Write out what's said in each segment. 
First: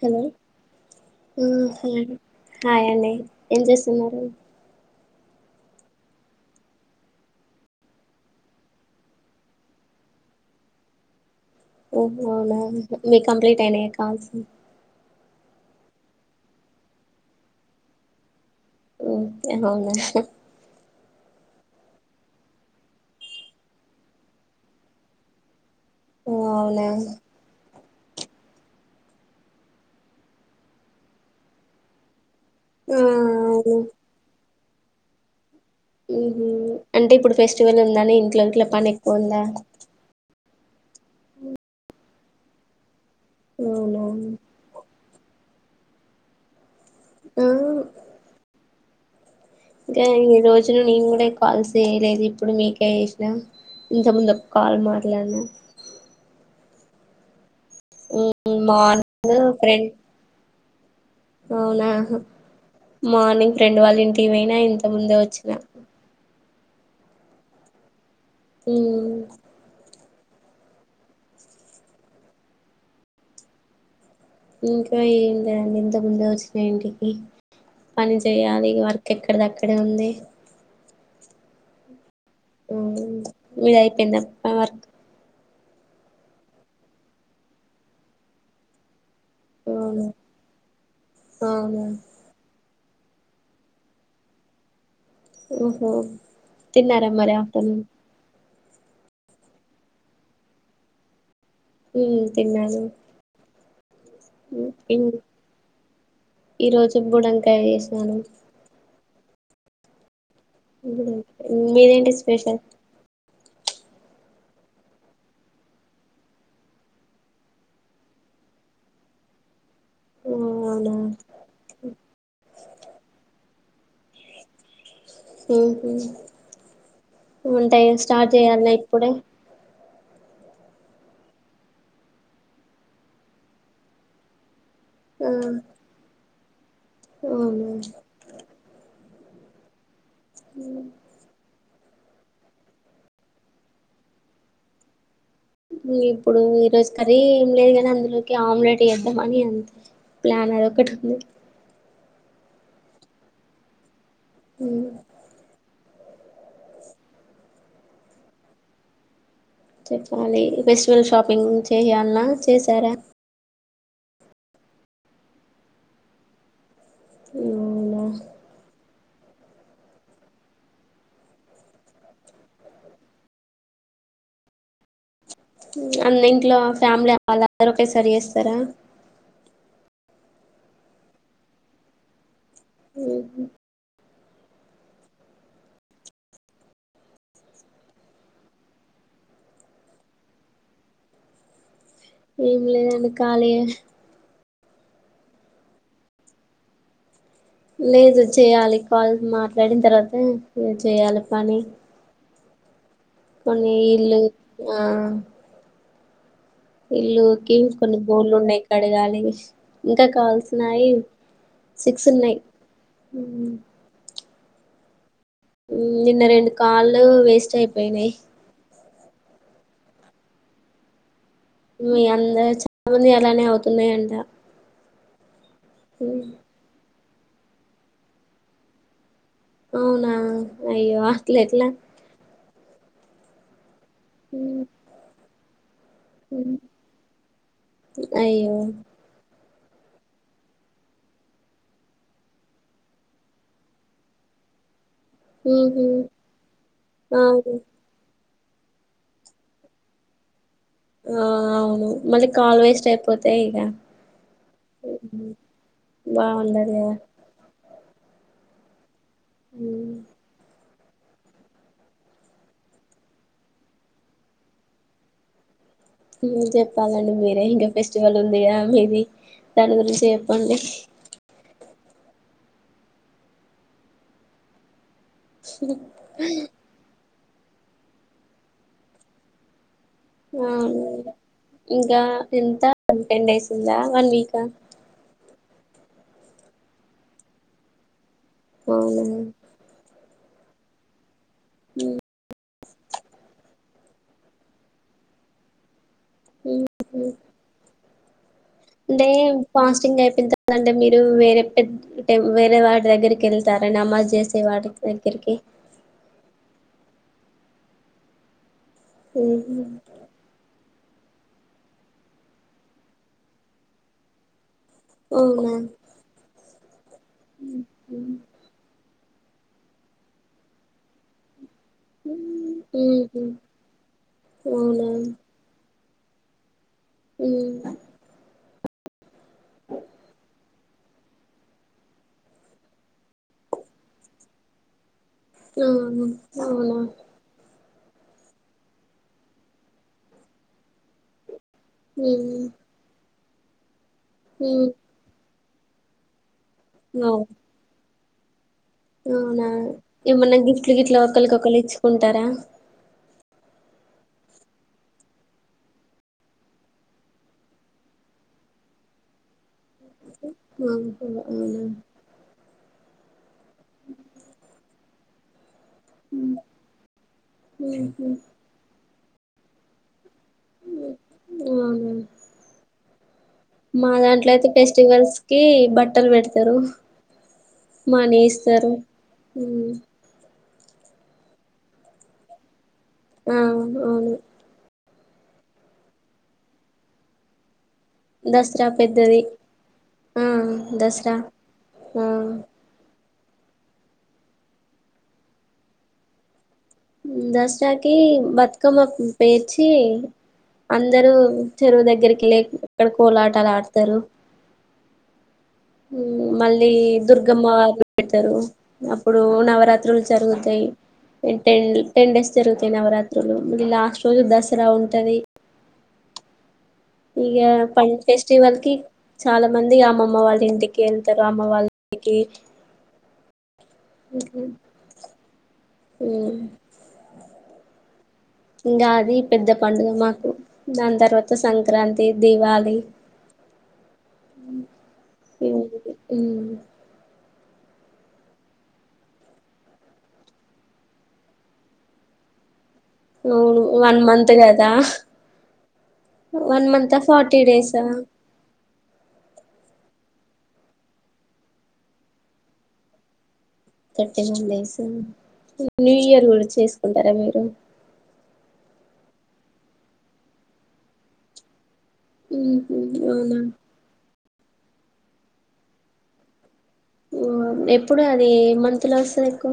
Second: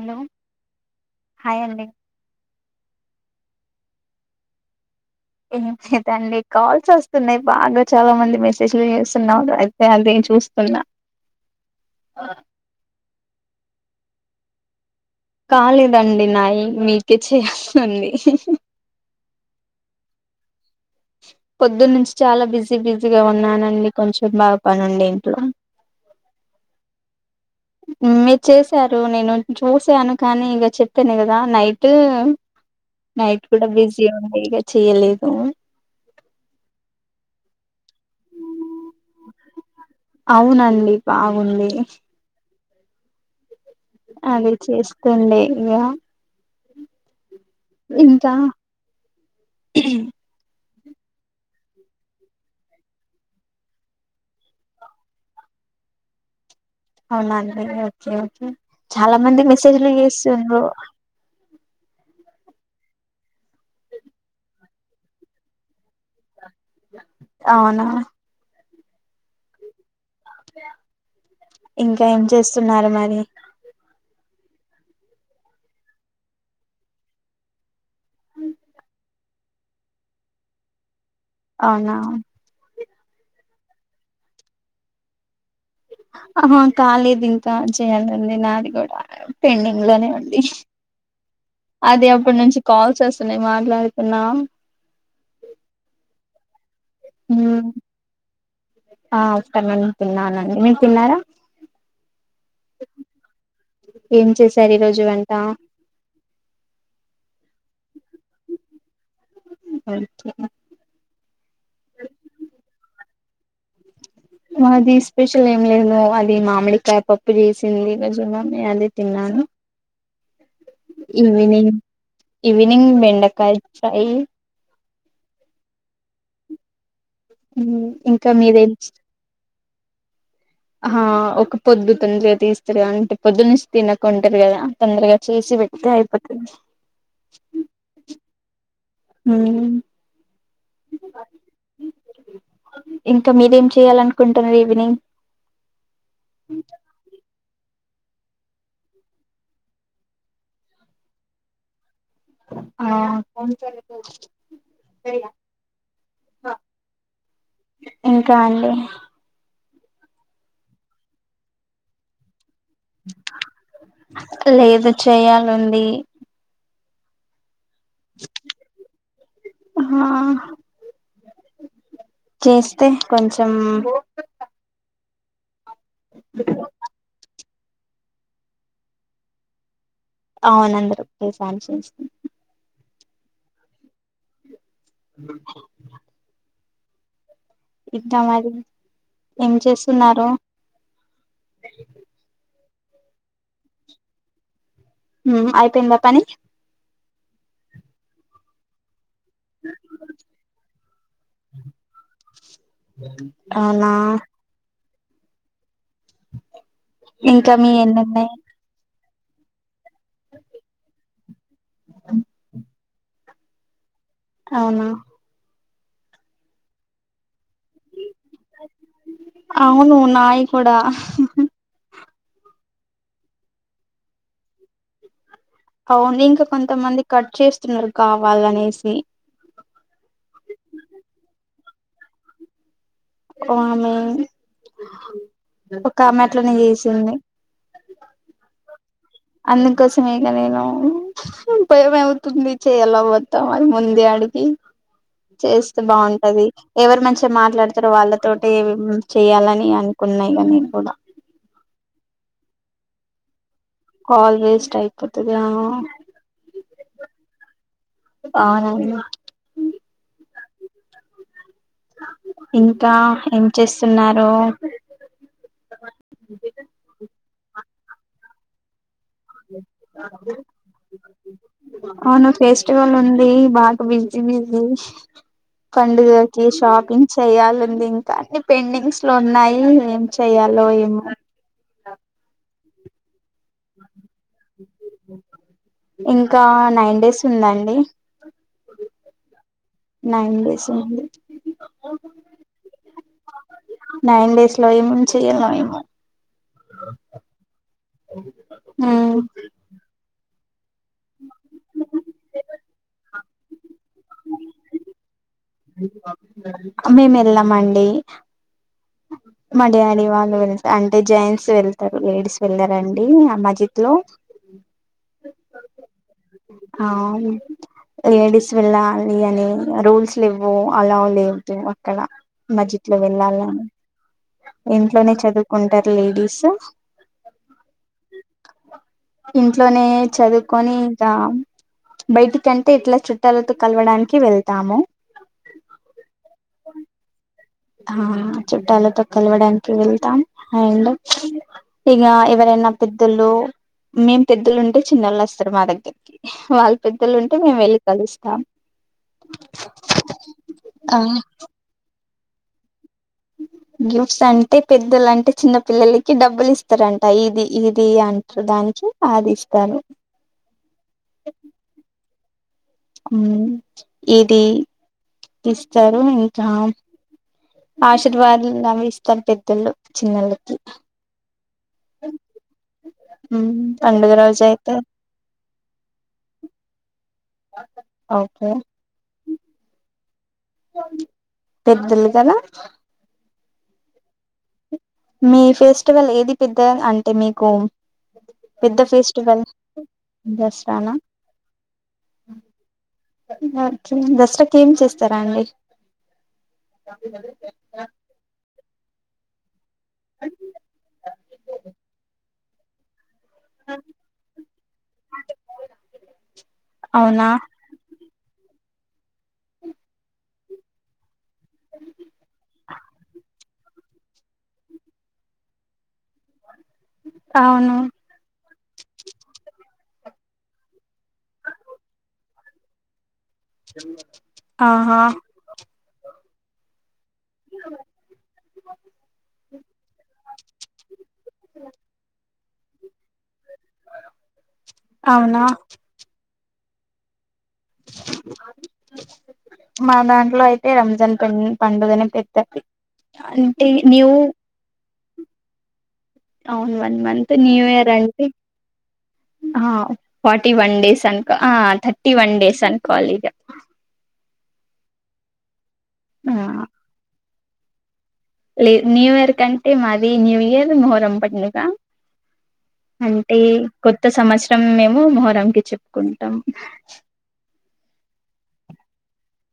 Hello hi అండి ఆహ్ hi అండి ఏం చేస్తున్నారూ ఎమిటి లేదండీ కాల్స్ వస్తున్నాయి బాగా చాలా మంది మెసేజ్లు చేస్తున్నారు అయితే అదే చూస్తున్నా ఓ బొనాంజా మీవి కంప్లీట్ అయినా కాల్స్ కాలేదండి నాయి మీకే చేయాల్సి ఉంది ఉ ఏమోనే ఆహ్ పొద్దున్న నుంచి చాలా బిజీ బిజీగా ఉన్నానండి కొంచెం బాగా పని ఉండే ఇంట్లో ఓ అవున మీరు చేసారు నేను చూసాను కానీ ఇగ చెప్పను కదా నైటు నైట్ కూడా అవును బీసీయే ఉండే ఇగ చేయలేదు మ్మ్ హ్మ్ అంటే ఇప్పుడు ఫెస్టివల్ ఉందని ఇంట్లో గిట్ల పని ఎక్కువ ఉందా అవునండి బాగుంది అవున కోండి ఎగ ఆ ఇంత ఇంక ఎన్ని రోజ్ క్చ్చుల్గా నేను కూడా ఈ కాల్స్ చేయలేదు ఇప్పుడు మీకే చేసినా ఇంతకముందు ఒక కాల్ మాట్లాడినా అవునా ఏ ఓకే ఓకే ఉమ్, చాలా మార్నింగ్ మంది ఫ్రెండ్ మెసేజ్లు చేస్తుండ్రు అవునా మార్నింగ్ ఫ్రెండ్ వాళ్ళ ఇంటికి ఒయినా ఇంత ముందే వచ్చిన అవునా ఊ ఇంకా ఏం చేస్తున్నారు మరి ఇంకా ఏంటండి ఇంత ముందే వచ్చినా ఇంటికి పని చేయాలి వర్క్ ఎక్కడిదక్కడే ఉంది అవునా ఊ నీదయిపోయిందమ వర్కు ఆహా కాలేదు ఇంకా చేయాలండి నాది కూడా పెండింగ్ అవును లోనే ఉంది అవునా అది అప్పటి నుంచి కాల్ చేస్తున్నాయి మాట్లాడుతున్నా ఓహో తిన్నారా మరి మ్మ్ ఆఫ్టర్నూన్ ఆ అస్తననే తిన్నానండి మీరు తిన్నారా ఊ తిన్నాను ఏం చేశారు ఈ రోజు వంట ఈ రోజు బుడంకాయ చేస్ నను ఐతే మీదేంటి స్పెషల్ మాది స్పెషల్ ఏం లేదు అది మామిడికాయ పప్పు చేసింది రజున నే అది తిన్నాను ఆ అవునా ఈవినింగ్ ఈవినింగ్ బెండకాయ ఫ్రై ఉహు ఉంటాయి ఉమ్, స్టార్ట్ చేయాల్నా ఇప్పుడే ఆ ఒక పొద్దు తొందరగా తీస్తారుగా అంటే పొద్దు నుంచి తినకుండ ఉంటరు కదా తొందరగా ఆ చేసి పెట్టితే అయి అతే అవునా హ్మ్ హ్ ఇంకా మీరేం చేయాలనుకుంటున్రు ఈవినింగ్ ఇగ ఇప్పుడు ఈ రోజు కర్రీ ఏం లేదు కని అందులోకి ఆమ్లెట్ ఏద్దామని అంతే ప్లాన్ అది ఒకటి ఉంది ఆ చేయిరా ఇంకా అండి చెప్పాలి ఫెస్టివల్ షాపింగ్ చేయాల్న చేశారా లేదు చేయాలండి ఉ అవునా ఆ చేస్తే కొంచెం అన్నింఇంట్లో ఫ్యామిలీ అవాల మరొకే సారి చేస్తారా అవును అందరూ [unintelligible] ఉహు ఇట్టా మరి ఏం చేస్తున్నారు ఏం లేదు ఖాళీయే హు అయిపోయిందా పని లేదు చేయాలి కాల్స్ మాట్లాడిన తర్వాత చేయాల పని కొన్ని అవునా ఇల్లు ఆ ఇల్లు ఇంకా కి మీ కొన్ని ఎన్నున్నాయి బోళ్లు ఉన్నాయి కడగాలి ఇస్ ఇంకా కాల్స్ నాయి సిక్స్ ఉన్నాయి ఉమ్ అవునా హు నిన్న రెండు కాళ్లు వేస్ట్ అయిపోయినాయి అవును నాయి కూడా మీ అందరు చాలా మంది అలానే అవుతున్నాయంట అవును ఇంకా కొంత మందికి కట్ చేస్తున్నారు కావాలనేసి అవునా అయ్యో అట్లేట్లా కాల్ ఆ హు ఒక ఆమె అట్లనే చేసింది అయ్యో అందుకోసమ ఇగ నేను భయం అవుతుంది చెయ్యాలా వద్దా మరి ముందే అడిగి చేస్తే ఉహు బాగుంటది ఎవరు మంచిగా అవును మాట్లాడతారో వాళ్ళతో ఏమేమ్ చేయాలని అనుకున్నా ఇగ నేను కూడా ఆ అవును మళ్లీ కాల్ వేస్ట్ అయిపోతయి ఇగ కాల్ వేస్ట్ అయిపోత ఏమో బాగుండదు కదా అవునంమా హు ఇంకా ఏం చేస్తున్నారు చెప్పాలండి మీరే ఇంకా ఫెస్టివల్ ఉందిగా మీది దాని గురించి చెప్పండి అవును ఫెస్టివల్ ఉంది బాగా బిజీ బిజీ పండుగకి షాపింగ్ చెయాలండి ఇంకా అన్ని పెండింగ్స్ లో ఉన్నాయి ఏం చెయ్యాలో హ్మ్ ఏమో ఇంకా ఎంత టెన్ డేస్ ఉందా వన్ వీకా ఇంకా నైన్ డేస్ ఉందండి అవునా నైన్ డేస్ ఉంది హ్మ్ నైన్ డేస్ లో ఏమేం చేయాలో ఏమో ఉహు అ అంటే ఫాస్టింగ్ అయిపోయిన్ త అంటే మీరు వేర పెత్ టెమ్ వేరే వాడి దగ్గర్కెల్తే అరె నమాజ్ చేసే వాడి దగ్గరికి మేం ఎళ్ళమండి ఉహు మా డాడీ వాళ్ళు వె అంటే జెంట్స్ వెళ్తరు లేడీస్ వెళ్ళరండి ఆ మజీద్లో అవునా ఆ లేడీస్ వెళ్ళా ఈ అన్నీ రూల్స్లు లెవ్వు అలా లేవ్ డ్రీమ్ అక్కడ మజీద్లొ ఉహు వెళ్ళాలని అవునా ఇంట్లోనే చదువుకుం టారు లేడీస్ ఉహ్ ఇంట్లోనే చదువుకొని ఇంక బయటికంటే ఇట్లా చుట్టాలతో కలవడానికి వెళ్తాము ఆహా అవునా ఆ చుట్టాలతో కలవడానికి వెళ్తాం అండ్ ఇగ ఉ ఇవరన్న పెద్దోళ్ళు మేం పెద్దోళ్ ఉంటే చిన్నోలస్ మా దగ్గర్కి వాళ్ళ ఉ పెద్దలు ఉంటే మేం వెల్ కలుస్తాం అవునా ఏమన్నా గిఫ్ట్లు ఆ గిట్లా ఒకలి ఒకలు ఇచ్చుకుం త్తర గిఫ్ట్స్ అంటే పెద్దోలంటే చిన్న పిల్లలకి డబ్బుల్ ఇస్తారంట. ఈది ఇది అంటరు దానికి అది ఇస్ ఆహా అవునా మ్ ఏది ఇస్తరు ఇంకా ఉహు ఆశీర్వాదు అవి ఇస్ కని పెద్దోళ్ళు చిన్నోళ్లకి అవునా మ్ పండగ రోజయితే కీ బట్టలు పెడతరు. మనీ ఓకే ఇస్తారు హ్ పెద్దోళ్ళు కదా ఆ అవును అవును మీ ఫెస్టివల్ ఏది పెద్ద అంటే మీకు దసరా పెద్ద పెద్దది ఫెస్టివల్ ఆ దసరానా దసరా ఆ ఓకే దసరాకి ఏం చేస్తారా అండి ఉమ్ దసరాకి భతు కమ్మకు పేర్చి అందరూ చెరువు దగ్గరికి లేకి ఇక్కడకు పోలాటలు ఆడతారు మళ్ళీ అవునా దుర్గమ్మ వారు పెడతారు అప్పుడు నవరాత్రులు జరుగుతాయి టెన్ టెన్ డేస్ జరుగుతాయి నవరాత్రులు మరి లాస్ట్ రోజు దసరా ఉంటది ఇగ అవును పం ఫెస్టివల్ కి చాలా మంది అమ్మమ్మ వాళ్ళ ఇంటికి ఎళ్తారు అమ్మ వాళ్ళ ఇంటికి ఆహా ఆ ఇంకా అది పెద్ద పండుగ మాకు దాని తర్వాత సంక్రాంతి, దీవాలి అవునా మ్ మా దాంట్లో అయితే రంజాన్ పండుగనే పెద్దది అవును అంటే వన్ న్యూ మంత్ కదా అవును వన్ మంత్ న్యూ యరా అండి ఫార్టీ వన్ డేస్ అనుకో ఆహ థర్టీ వన్ డేస్ అనుకోవాలి ఇగ ఏముందే సు న్యూ ఇయర్ ఆ గూడా చేసుకుంటారా మీరు లే న్యూ ఇయర్ కంటే మాది న్యూ ఇయర్ మొహరం పండుగ ఊహూ అంటే అవునా కొత్త సంవత్సరం మేము మొహరం కి చెప్పుకుంటాం ఓ ఎప్పుడు అది ఏ మంత్ లో వస్తది ఎక్కువ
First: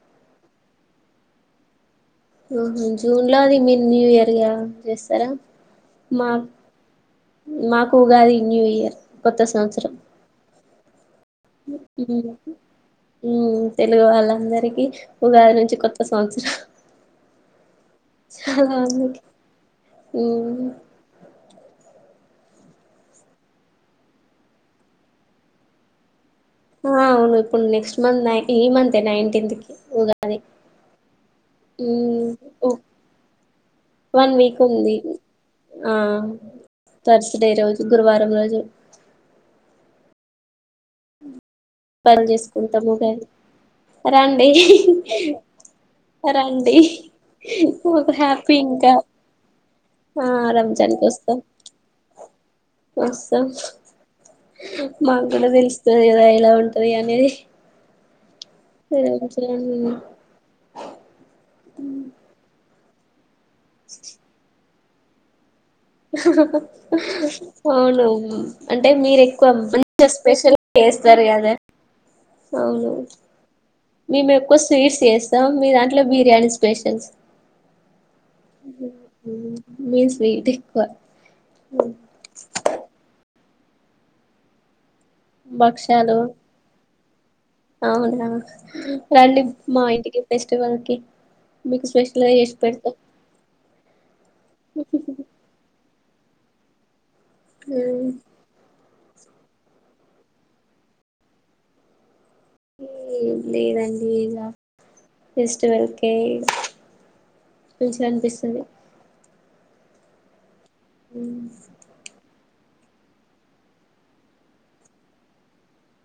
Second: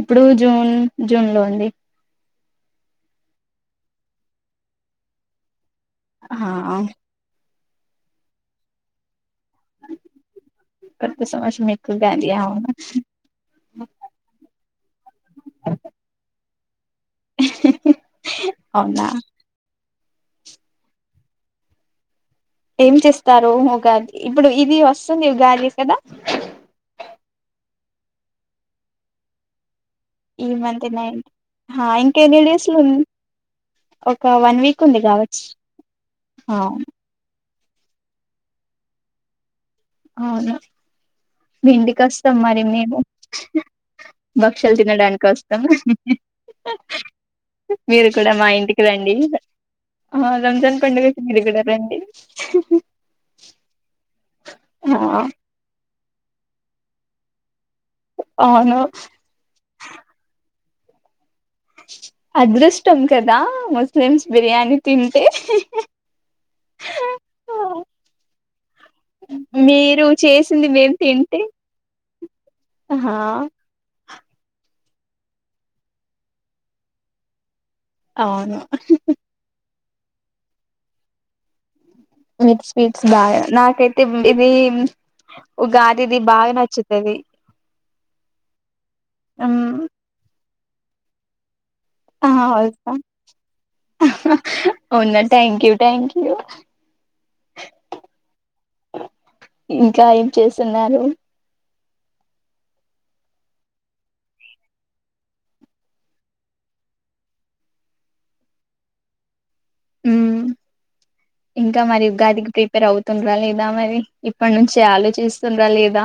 ఇప్పుడు జూన్ జూన్ లో అండి ఆహ జూన్ లో అది మీరు న్యూ ఇయర్ గా చేస్తారా మా ఆహా ఆ మాకు ఉగాది న్యూ ఇయర్ కొత్త సంవత్సరం కొత్త సంవత్సరం మీకు ఉగాది అవునా తెలుగు వాళ్ళందరికీ ఉగాది నుంచి కొత్త సంవత్సరం చ్ చాలా అందుకే హూ ఏం చేస్తారు ఉగాది ఇప్పుడు ఇది వస్తుంది ఉగాది కదా ఆ అవును ఇప్పుడు నెక్స్ట్ మంత్ నై ఈ మంతే నైన్ టీంత్ కి ఉగాది ఈ మంత్ నై ఇంక మ్మ్ ఎన్ని డేస్ ఓ లో ఉన్ ఒక వన్ వీక్ ఉంది కావచ్చు డే రోజు గురువారం రోజు అవును మీ ఇంటికి పనులు వస్తాం మరి చేసుకుంటాం మేము ఉగాది రండి భక్షలు తినడానికి వస్తాం రండి మీరు మాకు కూడా మా హ్యాపీ ఇంటికి ఇంకా రండి ఆ రంజాన్ కి పండుగకి వస్తాం మీరు కూడా రండి ఆ మాక్కూడ తెలుసు మీ దగ్గర ఎలా ఉం తనియాన్నిది అవును మ్మ్ అసలు మీ అదృస్ టొం కదా ముస్లిమ్స్ బిర్యానీ తింటే అవును అంటే మీరు ఎక్కువ మీరు మంచిగా స్పెషల్ చేసింది మేము చేస్తారు తింటే కదా అవును ఆహా మేము ఎక్కువ స్వీట్స్ చేస్తాం మీ దాంట్లో బిర్యానీ స్పెషల్స్ అవును మీమ్ స్వీట్ ఎక్కువ మీక్ స్వీట్స్ బాగా నాకైతే మ్మ్ ఇది ఉగాది భక్షాలు ది బాగా నచ్చు అది అవునా రండి మా ఇంటికి ఉప్పేస్ ట్వెల్వ్ కి మీకు స్పెషల్ ఆ గా చేసి పెడతా వాద్దాం అవునా థాంక్యూ థాంక్ హాలో మ్మ్ ఇంకా ఏం చేసున్నారు లేదండి ఇలా ఫెస్టివల్ కే మంచిగా అనిపిస్తుంది మ్మ్ ఇంకా మరి ఉగాది ప్రిపేర్ అవుతుండరా లేదా మరి ఇప్పడ్ నుంచి ఆలోచిస్తుండరా లేదా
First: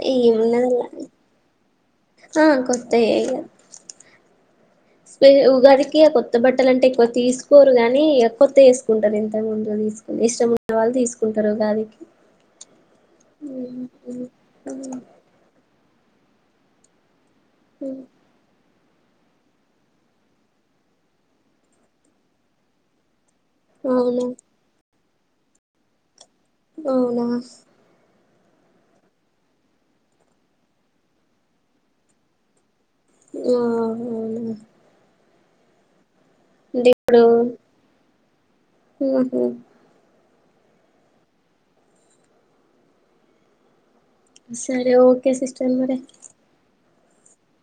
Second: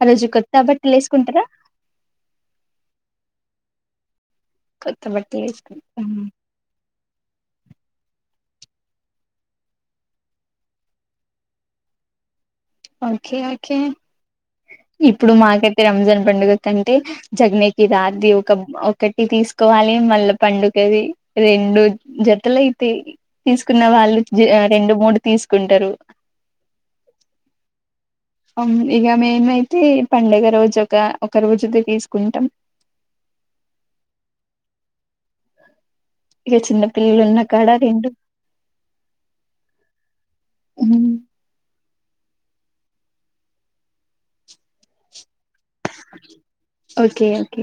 ఆ రోజు కొత్త ఏమున్నది బట్టలు అలా. ఏసుకుంటారా ఆ కొత్త వే కొత్త బట్టలు ఇగా ఉగాదికి వేసుకుంటారా కొత్త బట్టలు అంటే కొ తీసుకోరు గాని ఎక్కువత్తే వేసుకుంటారు ఇంతకు ముందు తీసుకుని ఇష్టమన్న వాళ్ళు తీసుకుంటారు ఉగాది కి ఓకే ఓకే ఇప్పుడు మాక్ కైతే రంజాన్ పండుగ అంటే. చెగనేకి అవునా రాత్రి ఒక ఓ ఒకటి తీసుకోవాలి మళ్ళా పండుగది రెండు జతలైతే తీసుకున్న వాళ్ళు జు రెండు మూడు తీసుకుంటారు అవునా ఇక మేమైతే పండుగ రోజు ఒక ఒక రోజు ది తీసుకుంటాం ఆ అవునా ఇక చిన్నపిల్లలు ఉన్న కాడ తింటు మ్మ్ హ్మ్ మ్మ్ సరే ఓకే సిస్టర్ మరే ఓకే ఓకే